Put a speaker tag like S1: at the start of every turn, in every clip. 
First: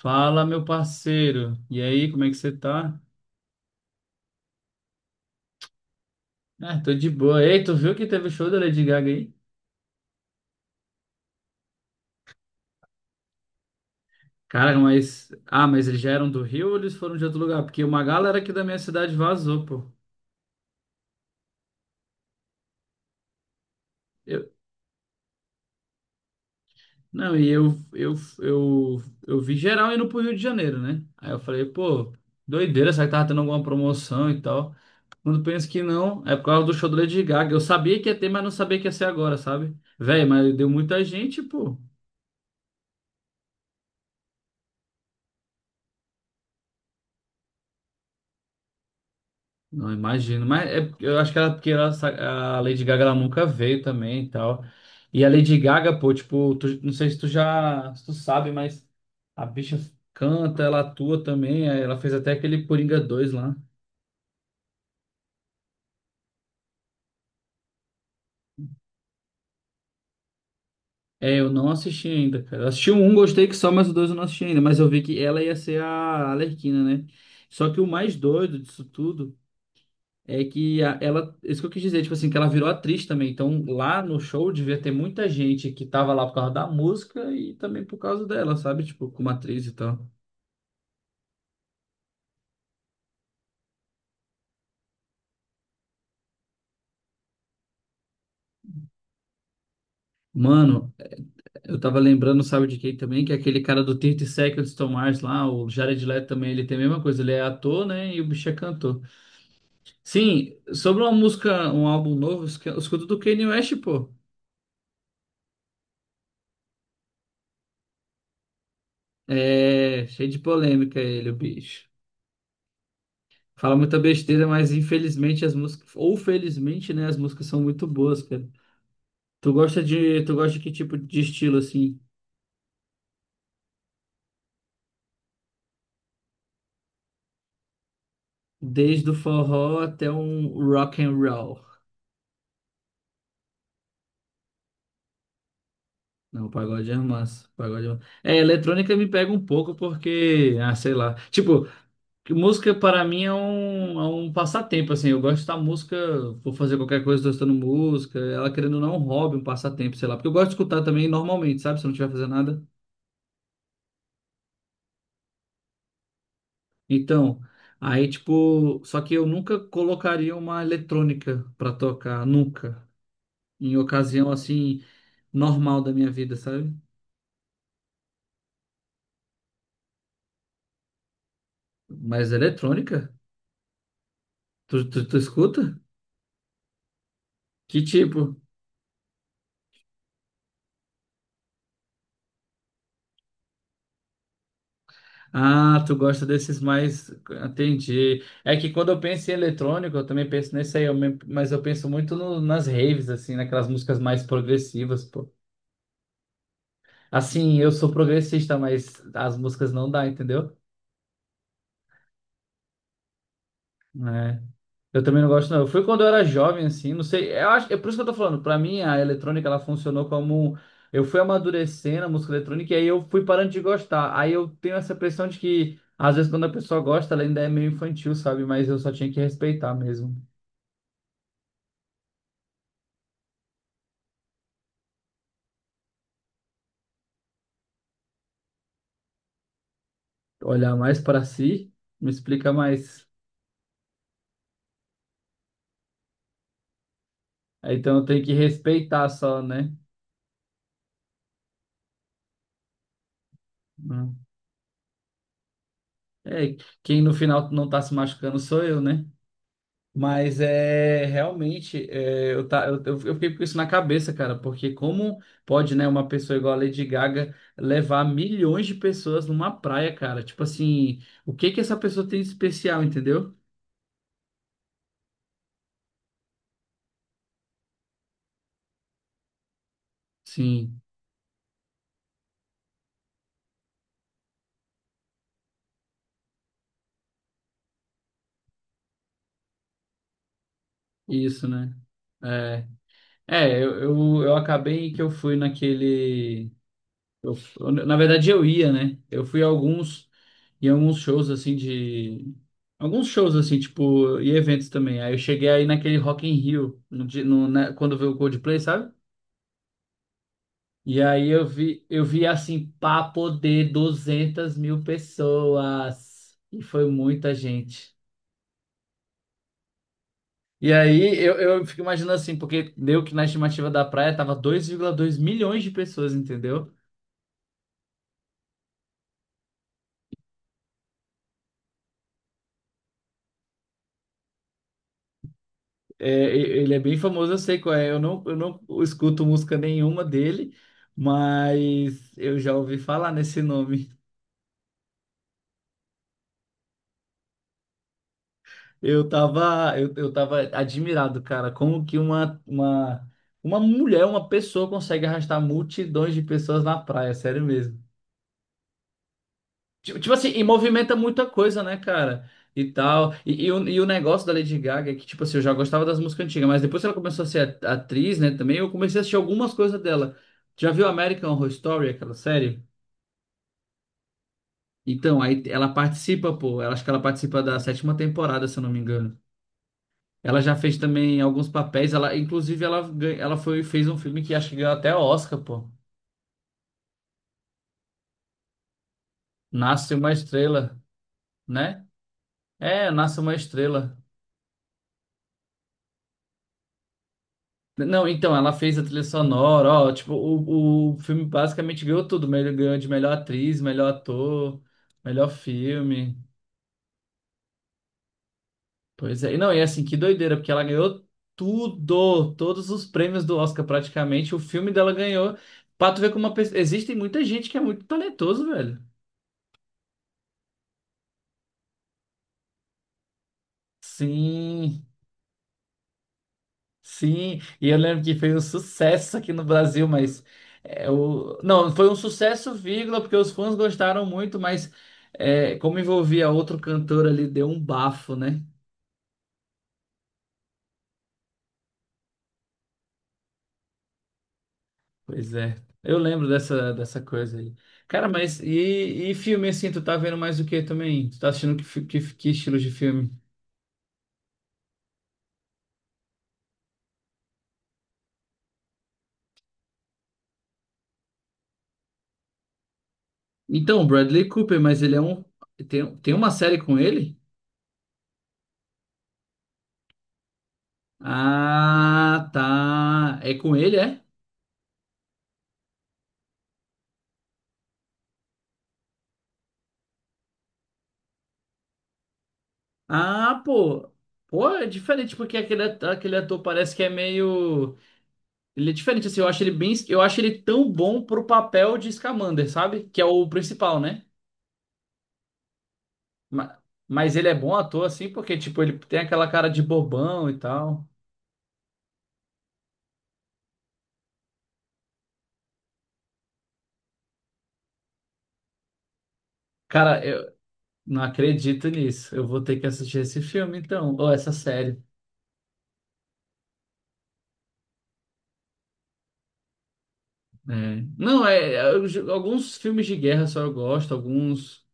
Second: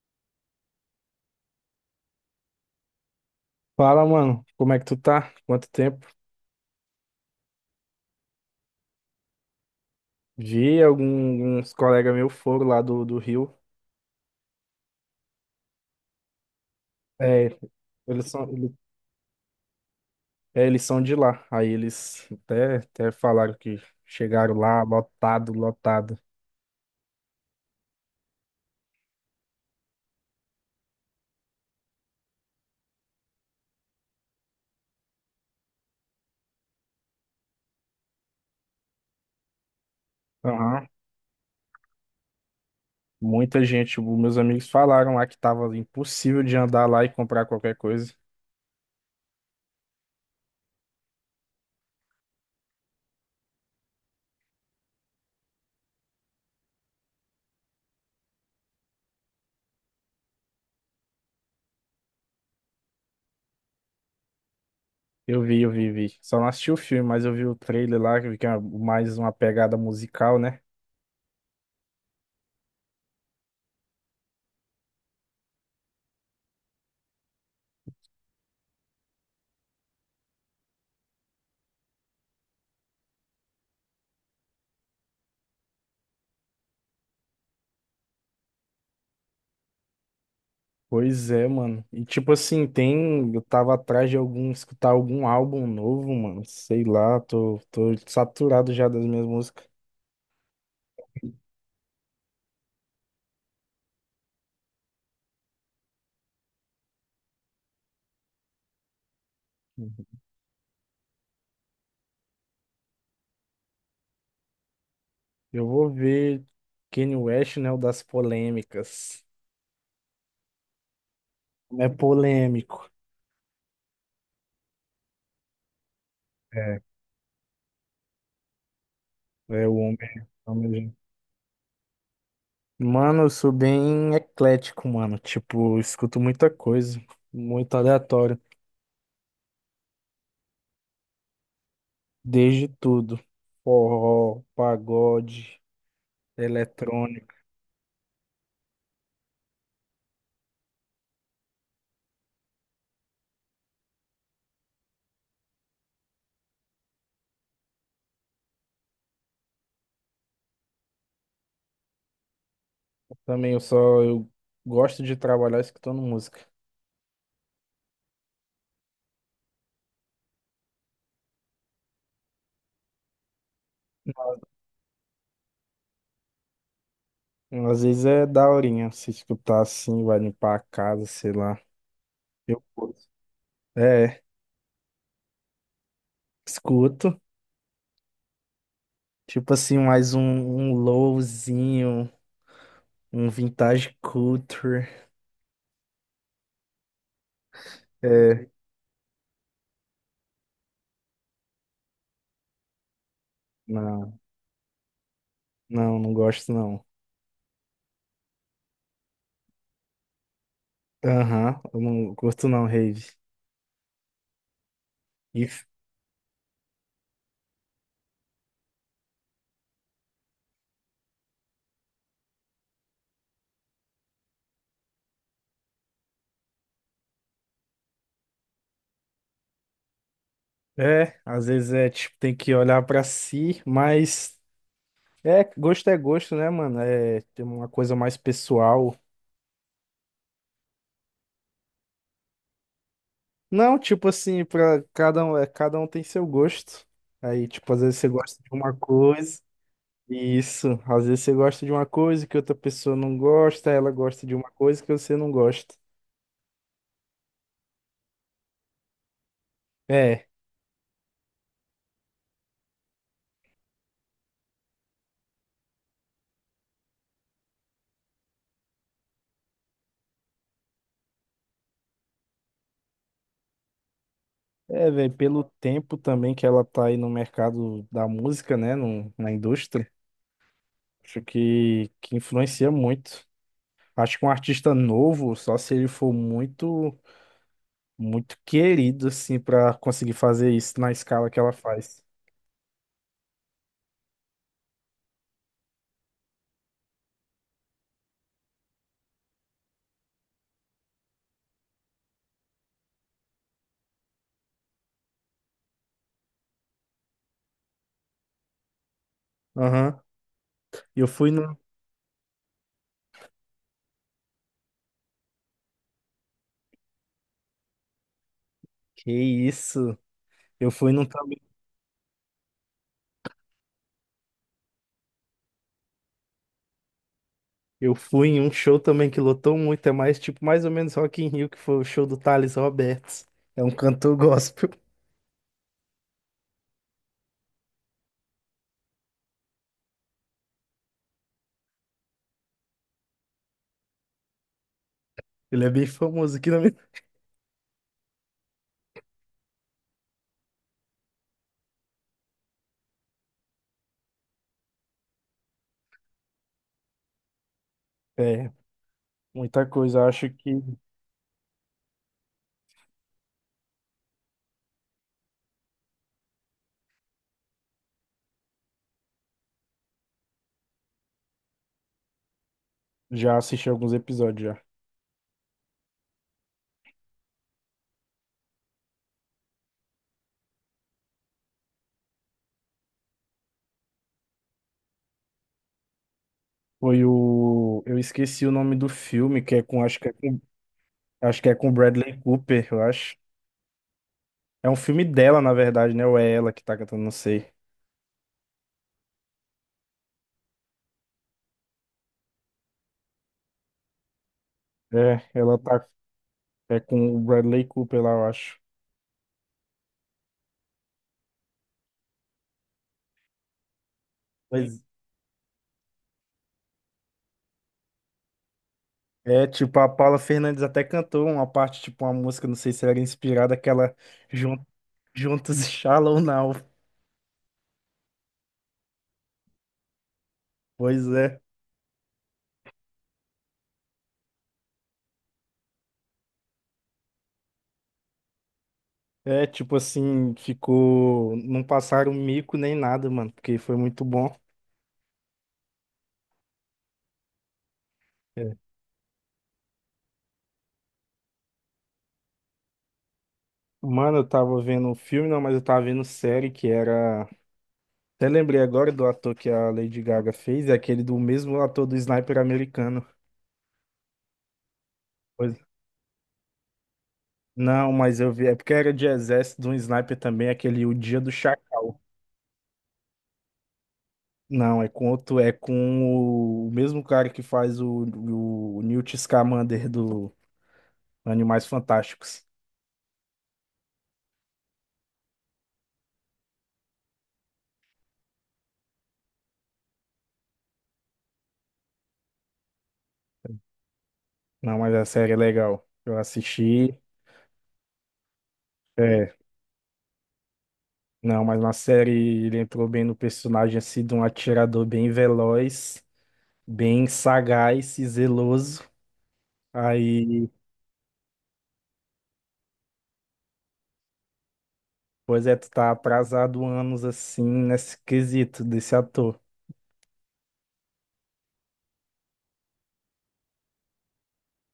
S1: Fala, meu parceiro. E aí, como é que você tá?
S2: Fala, mano, como é que tu tá? Quanto tempo?
S1: Ah, tô de boa. Ei, tu viu que teve o show da Lady Gaga aí?
S2: Vi alguns colegas meus foram lá do Rio.
S1: Cara, Ah, mas eles já eram do Rio ou eles foram de outro
S2: É,
S1: lugar? Porque uma
S2: eles
S1: galera
S2: são,
S1: aqui da
S2: ele-
S1: minha cidade vazou, pô.
S2: Eles são de lá. Aí eles até falaram que
S1: Eu...
S2: chegaram lá lotado, lotado.
S1: Não, e eu, eu vi geral indo pro Rio de Janeiro, né? Aí eu falei, pô, doideira, será que tava tendo alguma promoção e tal? Quando penso que não, é por causa do show da Lady Gaga. Eu sabia que ia ter, mas não sabia que ia ser agora, sabe? Véi, mas deu
S2: Aham.
S1: muita gente, pô.
S2: Muita gente, os meus amigos falaram lá que tava impossível de andar lá e comprar qualquer coisa.
S1: Não imagino, mas é, eu acho que era porque a Lady Gaga ela nunca veio também e tal. E a Lady Gaga, pô, tipo, não sei se se tu sabe, mas a bicha canta, ela atua também, aí ela fez até aquele Coringa 2 lá.
S2: Vi. Só não assisti o filme, mas eu vi o trailer lá, que vi que é mais uma pegada musical, né?
S1: É, eu não assisti ainda, cara. Eu assisti o um, gostei que só, mas o dois eu não assisti ainda, mas eu vi que ela ia ser a Arlequina, né? Só que o mais doido disso tudo é que ela, isso que eu quis dizer, tipo assim, que ela virou atriz também. Então, lá no show devia ter muita gente que tava lá por causa da música e também por causa dela, sabe? Tipo, como atriz e tal.
S2: Pois é, mano. E tipo assim, tem. Eu tava atrás de algum, escutar algum álbum novo, mano. Sei lá, tô saturado já das minhas músicas.
S1: Mano, eu tava lembrando, sabe de quem também? Que é aquele cara do 30 Seconds to Mars lá, o Jared Leto também, ele tem a mesma coisa, ele é ator, né? E o bicho é cantor.
S2: Uhum.
S1: Sim, sobre uma música, um álbum novo, eu escuto do Kanye West, pô.
S2: Eu vou ver Kanye West, né? O das polêmicas.
S1: É, cheio de polêmica ele, o bicho.
S2: É polêmico.
S1: Fala muita besteira, mas infelizmente as músicas, ou
S2: É,
S1: felizmente, né, as músicas são muito boas, cara. Tu
S2: é o
S1: gosta
S2: homem.
S1: de, tu gosta de que
S2: homem-
S1: tipo de estilo assim?
S2: Mano, eu sou bem eclético, mano. Tipo, eu escuto muita coisa, muito aleatório,
S1: Desde o forró até um rock and roll.
S2: desde tudo. Forró, pagode,
S1: Não, o pagode é
S2: eletrônico.
S1: massa, o pagode é massa. É, eletrônica me pega um pouco porque, ah, sei lá. Tipo, que música para mim é um passatempo assim. Eu gosto da música, vou fazer qualquer coisa tô escutando música, ela querendo ou não é um hobby, um passatempo, sei lá. Porque eu gosto de escutar também normalmente, sabe? Se eu não estiver fazendo nada.
S2: Também eu só eu gosto de trabalhar escutando música.
S1: Então, aí tipo, só que eu nunca colocaria uma eletrônica pra tocar, nunca. Em ocasião assim, normal da minha vida, sabe?
S2: Às vezes é daorinha se escutar assim, vai limpar a casa, sei lá.
S1: Mas
S2: Eu curto.
S1: eletrônica?
S2: É,
S1: Tu escuta?
S2: escuto.
S1: Que tipo?
S2: Tipo assim, mais um lowzinho, um vintage culture.
S1: Ah, tu gosta desses mais. Entendi.
S2: É,
S1: É que quando eu penso em eletrônico, eu também penso nesse aí, mas eu penso muito nas raves, assim, naquelas músicas
S2: não,
S1: mais progressivas, pô.
S2: não gosto não.
S1: Assim, eu sou progressista, mas as músicas não dá, entendeu?
S2: Aham, eu não curto não, rave.
S1: É. Eu também não
S2: E,
S1: gosto, não. Eu fui quando eu era jovem, assim, não sei. Eu acho, é por isso que eu tô falando. Pra mim, a eletrônica, ela funcionou como. Eu fui amadurecendo a música eletrônica e aí eu fui parando de gostar. Aí eu tenho essa impressão de que, às vezes, quando a pessoa gosta, ela ainda é meio infantil, sabe? Mas eu só tinha que respeitar mesmo.
S2: é, às vezes é tipo, tem que olhar pra si, mas é gosto, né, mano? É, tem uma coisa mais pessoal.
S1: Olhar mais pra si, me explica mais.
S2: Não, tipo assim, pra cada um, é, cada um tem seu gosto. Aí, tipo,
S1: Aí,
S2: às
S1: então
S2: vezes
S1: eu
S2: você
S1: tenho que
S2: gosta de uma
S1: respeitar só,
S2: coisa.
S1: né?
S2: Isso, às vezes você gosta de uma coisa que outra pessoa não gosta, ela
S1: Hum.
S2: gosta de uma coisa que você não gosta.
S1: É, quem no final não tá se machucando sou eu, né?
S2: É,
S1: Mas é realmente, é, eu, tá, eu fiquei com isso na cabeça, cara, porque como pode, né, uma pessoa igual a Lady Gaga levar milhões de pessoas numa praia, cara? Tipo assim, o que que essa pessoa tem de especial, entendeu?
S2: Velho, pelo tempo também que ela tá aí no mercado da música, né, no, na indústria,
S1: Sim,
S2: acho que influencia muito. Acho que um artista novo, só se ele for muito querido, assim, pra conseguir fazer isso na escala que
S1: isso,
S2: ela
S1: né?
S2: faz.
S1: É, é, eu acabei que eu fui naquele. Na verdade, eu ia, né? Eu fui a alguns, em alguns shows, assim, de... Alguns shows, assim, tipo, e eventos também. Aí eu cheguei aí naquele Rock in Rio, no, di- no, né, quando veio o Coldplay, sabe?
S2: Aham.
S1: E
S2: Eu
S1: aí
S2: fui
S1: eu
S2: no,
S1: vi, eu vi, assim, papo de 200 mil pessoas. E foi muita gente.
S2: Que isso? Eu
S1: E
S2: fui num
S1: aí eu,
S2: também.
S1: eu fico imaginando assim, porque deu que na estimativa da praia tava 2,2 milhões de pessoas, entendeu?
S2: Eu fui em um show também que lotou muito, é mais tipo mais ou menos Rock in Rio, que foi o show do Thales Roberts. É um cantor gospel.
S1: É, ele é bem famoso, eu sei qual é. Eu não escuto música nenhuma dele, mas eu já ouvi falar nesse nome.
S2: Ele é bem famoso aqui na minha.
S1: Eu tava admirado, cara, como que uma mulher, uma pessoa consegue arrastar multidões de pessoas na praia, sério mesmo.
S2: É, muita
S1: Tipo,
S2: coisa. Eu
S1: tipo assim,
S2: acho
S1: e
S2: que
S1: movimenta muita coisa, né, cara? E tal. E o negócio da Lady Gaga é que, tipo assim, eu já gostava das músicas antigas, mas depois que ela começou a ser atriz, né, também, eu comecei a assistir algumas coisas dela. Já viu American Horror Story, aquela série?
S2: já assisti alguns episódios já.
S1: Então, aí ela participa, pô. Ela, acho que ela participa da sétima temporada, se eu não me engano. Ela já fez também alguns papéis. Ela, inclusive, ela, ela foi, fez um filme que acho que ganhou até Oscar, pô.
S2: Foi o. Eu esqueci o nome do filme, que é com.
S1: Nasce uma estrela,
S2: Acho que é com
S1: né?
S2: Bradley Cooper, eu
S1: É,
S2: acho.
S1: Nasce uma estrela.
S2: É um filme dela, na verdade, né? Ou é ela que tá cantando, não sei.
S1: Não, então, ela fez a trilha sonora, ó, tipo, o filme basicamente ganhou tudo, ganhou de melhor atriz, melhor ator,
S2: É,
S1: melhor
S2: ela tá.
S1: filme.
S2: É com o Bradley Cooper lá, eu acho.
S1: Pois é, e não, e assim, que doideira, porque ela ganhou tudo, todos os prêmios do Oscar praticamente, o filme
S2: Pois
S1: dela ganhou. Pra tu ver como uma pessoa... Existe muita gente que é muito talentoso, velho.
S2: é, tipo, a Paula Fernandes até cantou uma parte, tipo, uma música, não sei se era inspirada, aquela Jun-
S1: Sim.
S2: Juntos e Shallow Now.
S1: Sim, e eu lembro que foi um sucesso aqui no Brasil, mas é,
S2: Pois
S1: o...
S2: é.
S1: não, foi um sucesso, vírgula, porque os fãs gostaram muito, mas é, como envolvia outro cantor ali, deu um bafo, né?
S2: É, tipo assim, ficou. Não passaram um mico nem nada, mano, porque foi muito bom.
S1: Pois é, eu lembro dessa coisa aí. Cara, mas
S2: É.
S1: e filme assim, tu tá vendo mais o que também? Tu tá assistindo que estilo de filme?
S2: Mano, eu tava vendo um filme, não, mas eu tava vendo série que era. Até lembrei agora do ator que a Lady Gaga fez, é aquele do mesmo ator do Sniper americano.
S1: Então, Bradley Cooper, mas ele é um.
S2: Pois-
S1: Tem uma série com ele?
S2: Não, mas eu vi, é porque era de exército de um sniper também, aquele O Dia do Chacal.
S1: Ah, tá. É com ele, é?
S2: Não, é com outro, é com o mesmo cara que faz o Newt Scamander do Animais Fantásticos.
S1: Ah, pô. Pô, é diferente porque aquele ator parece que é meio. Ele é diferente, assim. Eu acho ele bem. Eu acho ele tão bom pro papel de Scamander, sabe? Que é o principal, né?
S2: Não, mas a série é legal. Eu
S1: Ma-
S2: assisti.
S1: Mas ele é bom ator, assim, porque, tipo, ele tem aquela
S2: É,
S1: cara de bobão e tal.
S2: não, mas na série ele entrou bem no personagem, assim, de um atirador bem veloz, bem sagaz e zeloso.
S1: Cara, eu
S2: Aí,
S1: não acredito nisso. Eu vou ter que assistir esse filme, então. Ou essa série.
S2: pois é, tu tá atrasado anos, assim, nesse quesito desse ator.
S1: É. Não, é, alguns filmes de guerra só eu gosto, alguns.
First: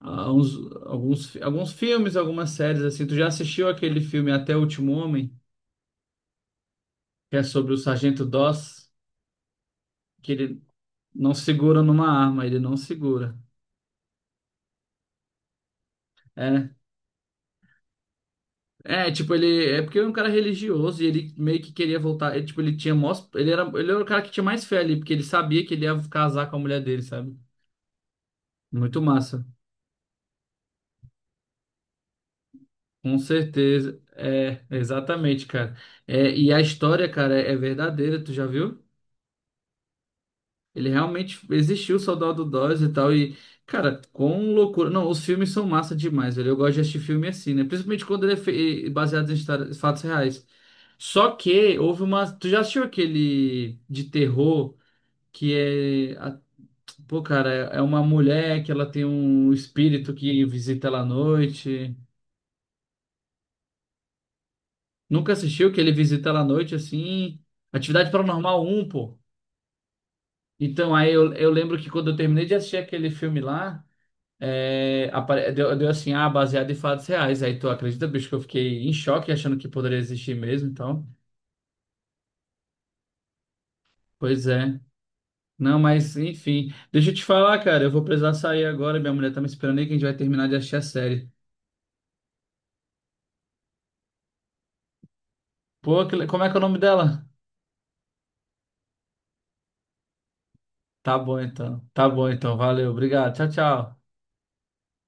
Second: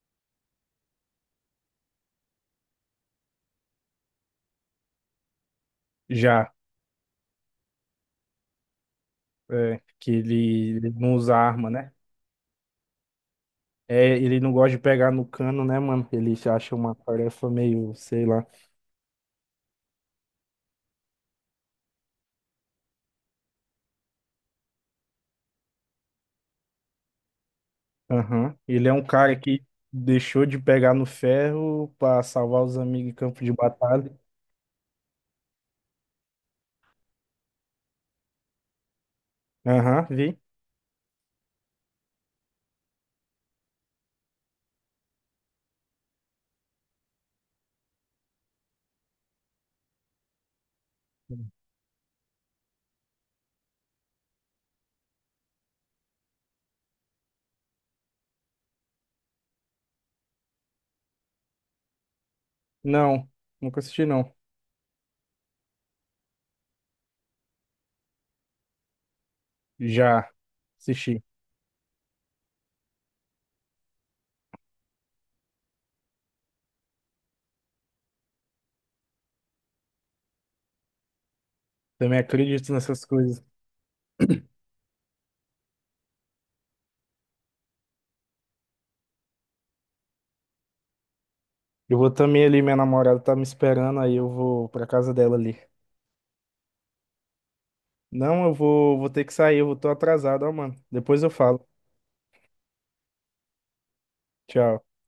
S1: ah, uns, alguns filmes, algumas séries assim. Tu já assistiu aquele filme Até o Último Homem,
S2: Já,
S1: que é sobre o Sargento Doss,
S2: é, que
S1: que ele
S2: ele não
S1: não
S2: usa arma,
S1: segura
S2: né?
S1: numa arma, ele não segura.
S2: É, ele não gosta de pegar no cano, né, mano? Ele se
S1: É,
S2: acha uma tarefa meio, sei lá.
S1: é, tipo, ele é porque ele é um cara religioso e ele meio que queria voltar, ele, tipo, ele tinha mós, ele era o cara que tinha mais fé ali, porque ele sabia que ele ia casar com a mulher dele, sabe?
S2: Aham. Ele é
S1: Muito
S2: um cara
S1: massa.
S2: que deixou de pegar no ferro pra salvar os amigos em
S1: Com
S2: campo de
S1: certeza.
S2: batalha.
S1: É, exatamente, cara. É, e a história, cara, é verdadeira, tu já viu?
S2: Aham, vi.
S1: Ele realmente existiu, o Soldado Dose e tal. E, cara, com loucura. Não, os filmes são massa demais, velho. Eu gosto de assistir filme assim, né? Principalmente quando ele é baseado em fatos reais. Só que houve uma. Tu já assistiu aquele de terror que é. a- Pô, cara, é uma mulher que ela tem um espírito que visita ela à noite.
S2: Não, nunca assisti, não.
S1: Nunca assistiu que ele visita ela à noite assim? Atividade Paranormal um pô.
S2: Já
S1: Então, aí
S2: assisti.
S1: eu lembro que quando eu terminei de assistir aquele filme lá. É, deu assim, baseado em fatos reais. Aí tu acredita, bicho, que eu fiquei em choque achando que poderia existir mesmo e tal.
S2: Também acredito nessas coisas.
S1: Pois é. Não, mas enfim. Deixa eu te falar, cara, eu vou precisar sair agora. Minha mulher tá me esperando aí que a gente vai terminar de assistir a série.
S2: Eu vou também ali, minha namorada tá me esperando, aí eu vou pra casa dela ali.
S1: Pô, como é que é o nome dela?
S2: Não, vou ter que sair, eu vou, tô atrasado, ó, mano.
S1: Tá
S2: Depois eu
S1: bom
S2: falo.
S1: então. Tá bom então. Valeu. Obrigado. Tchau, tchau.
S2: Tchau.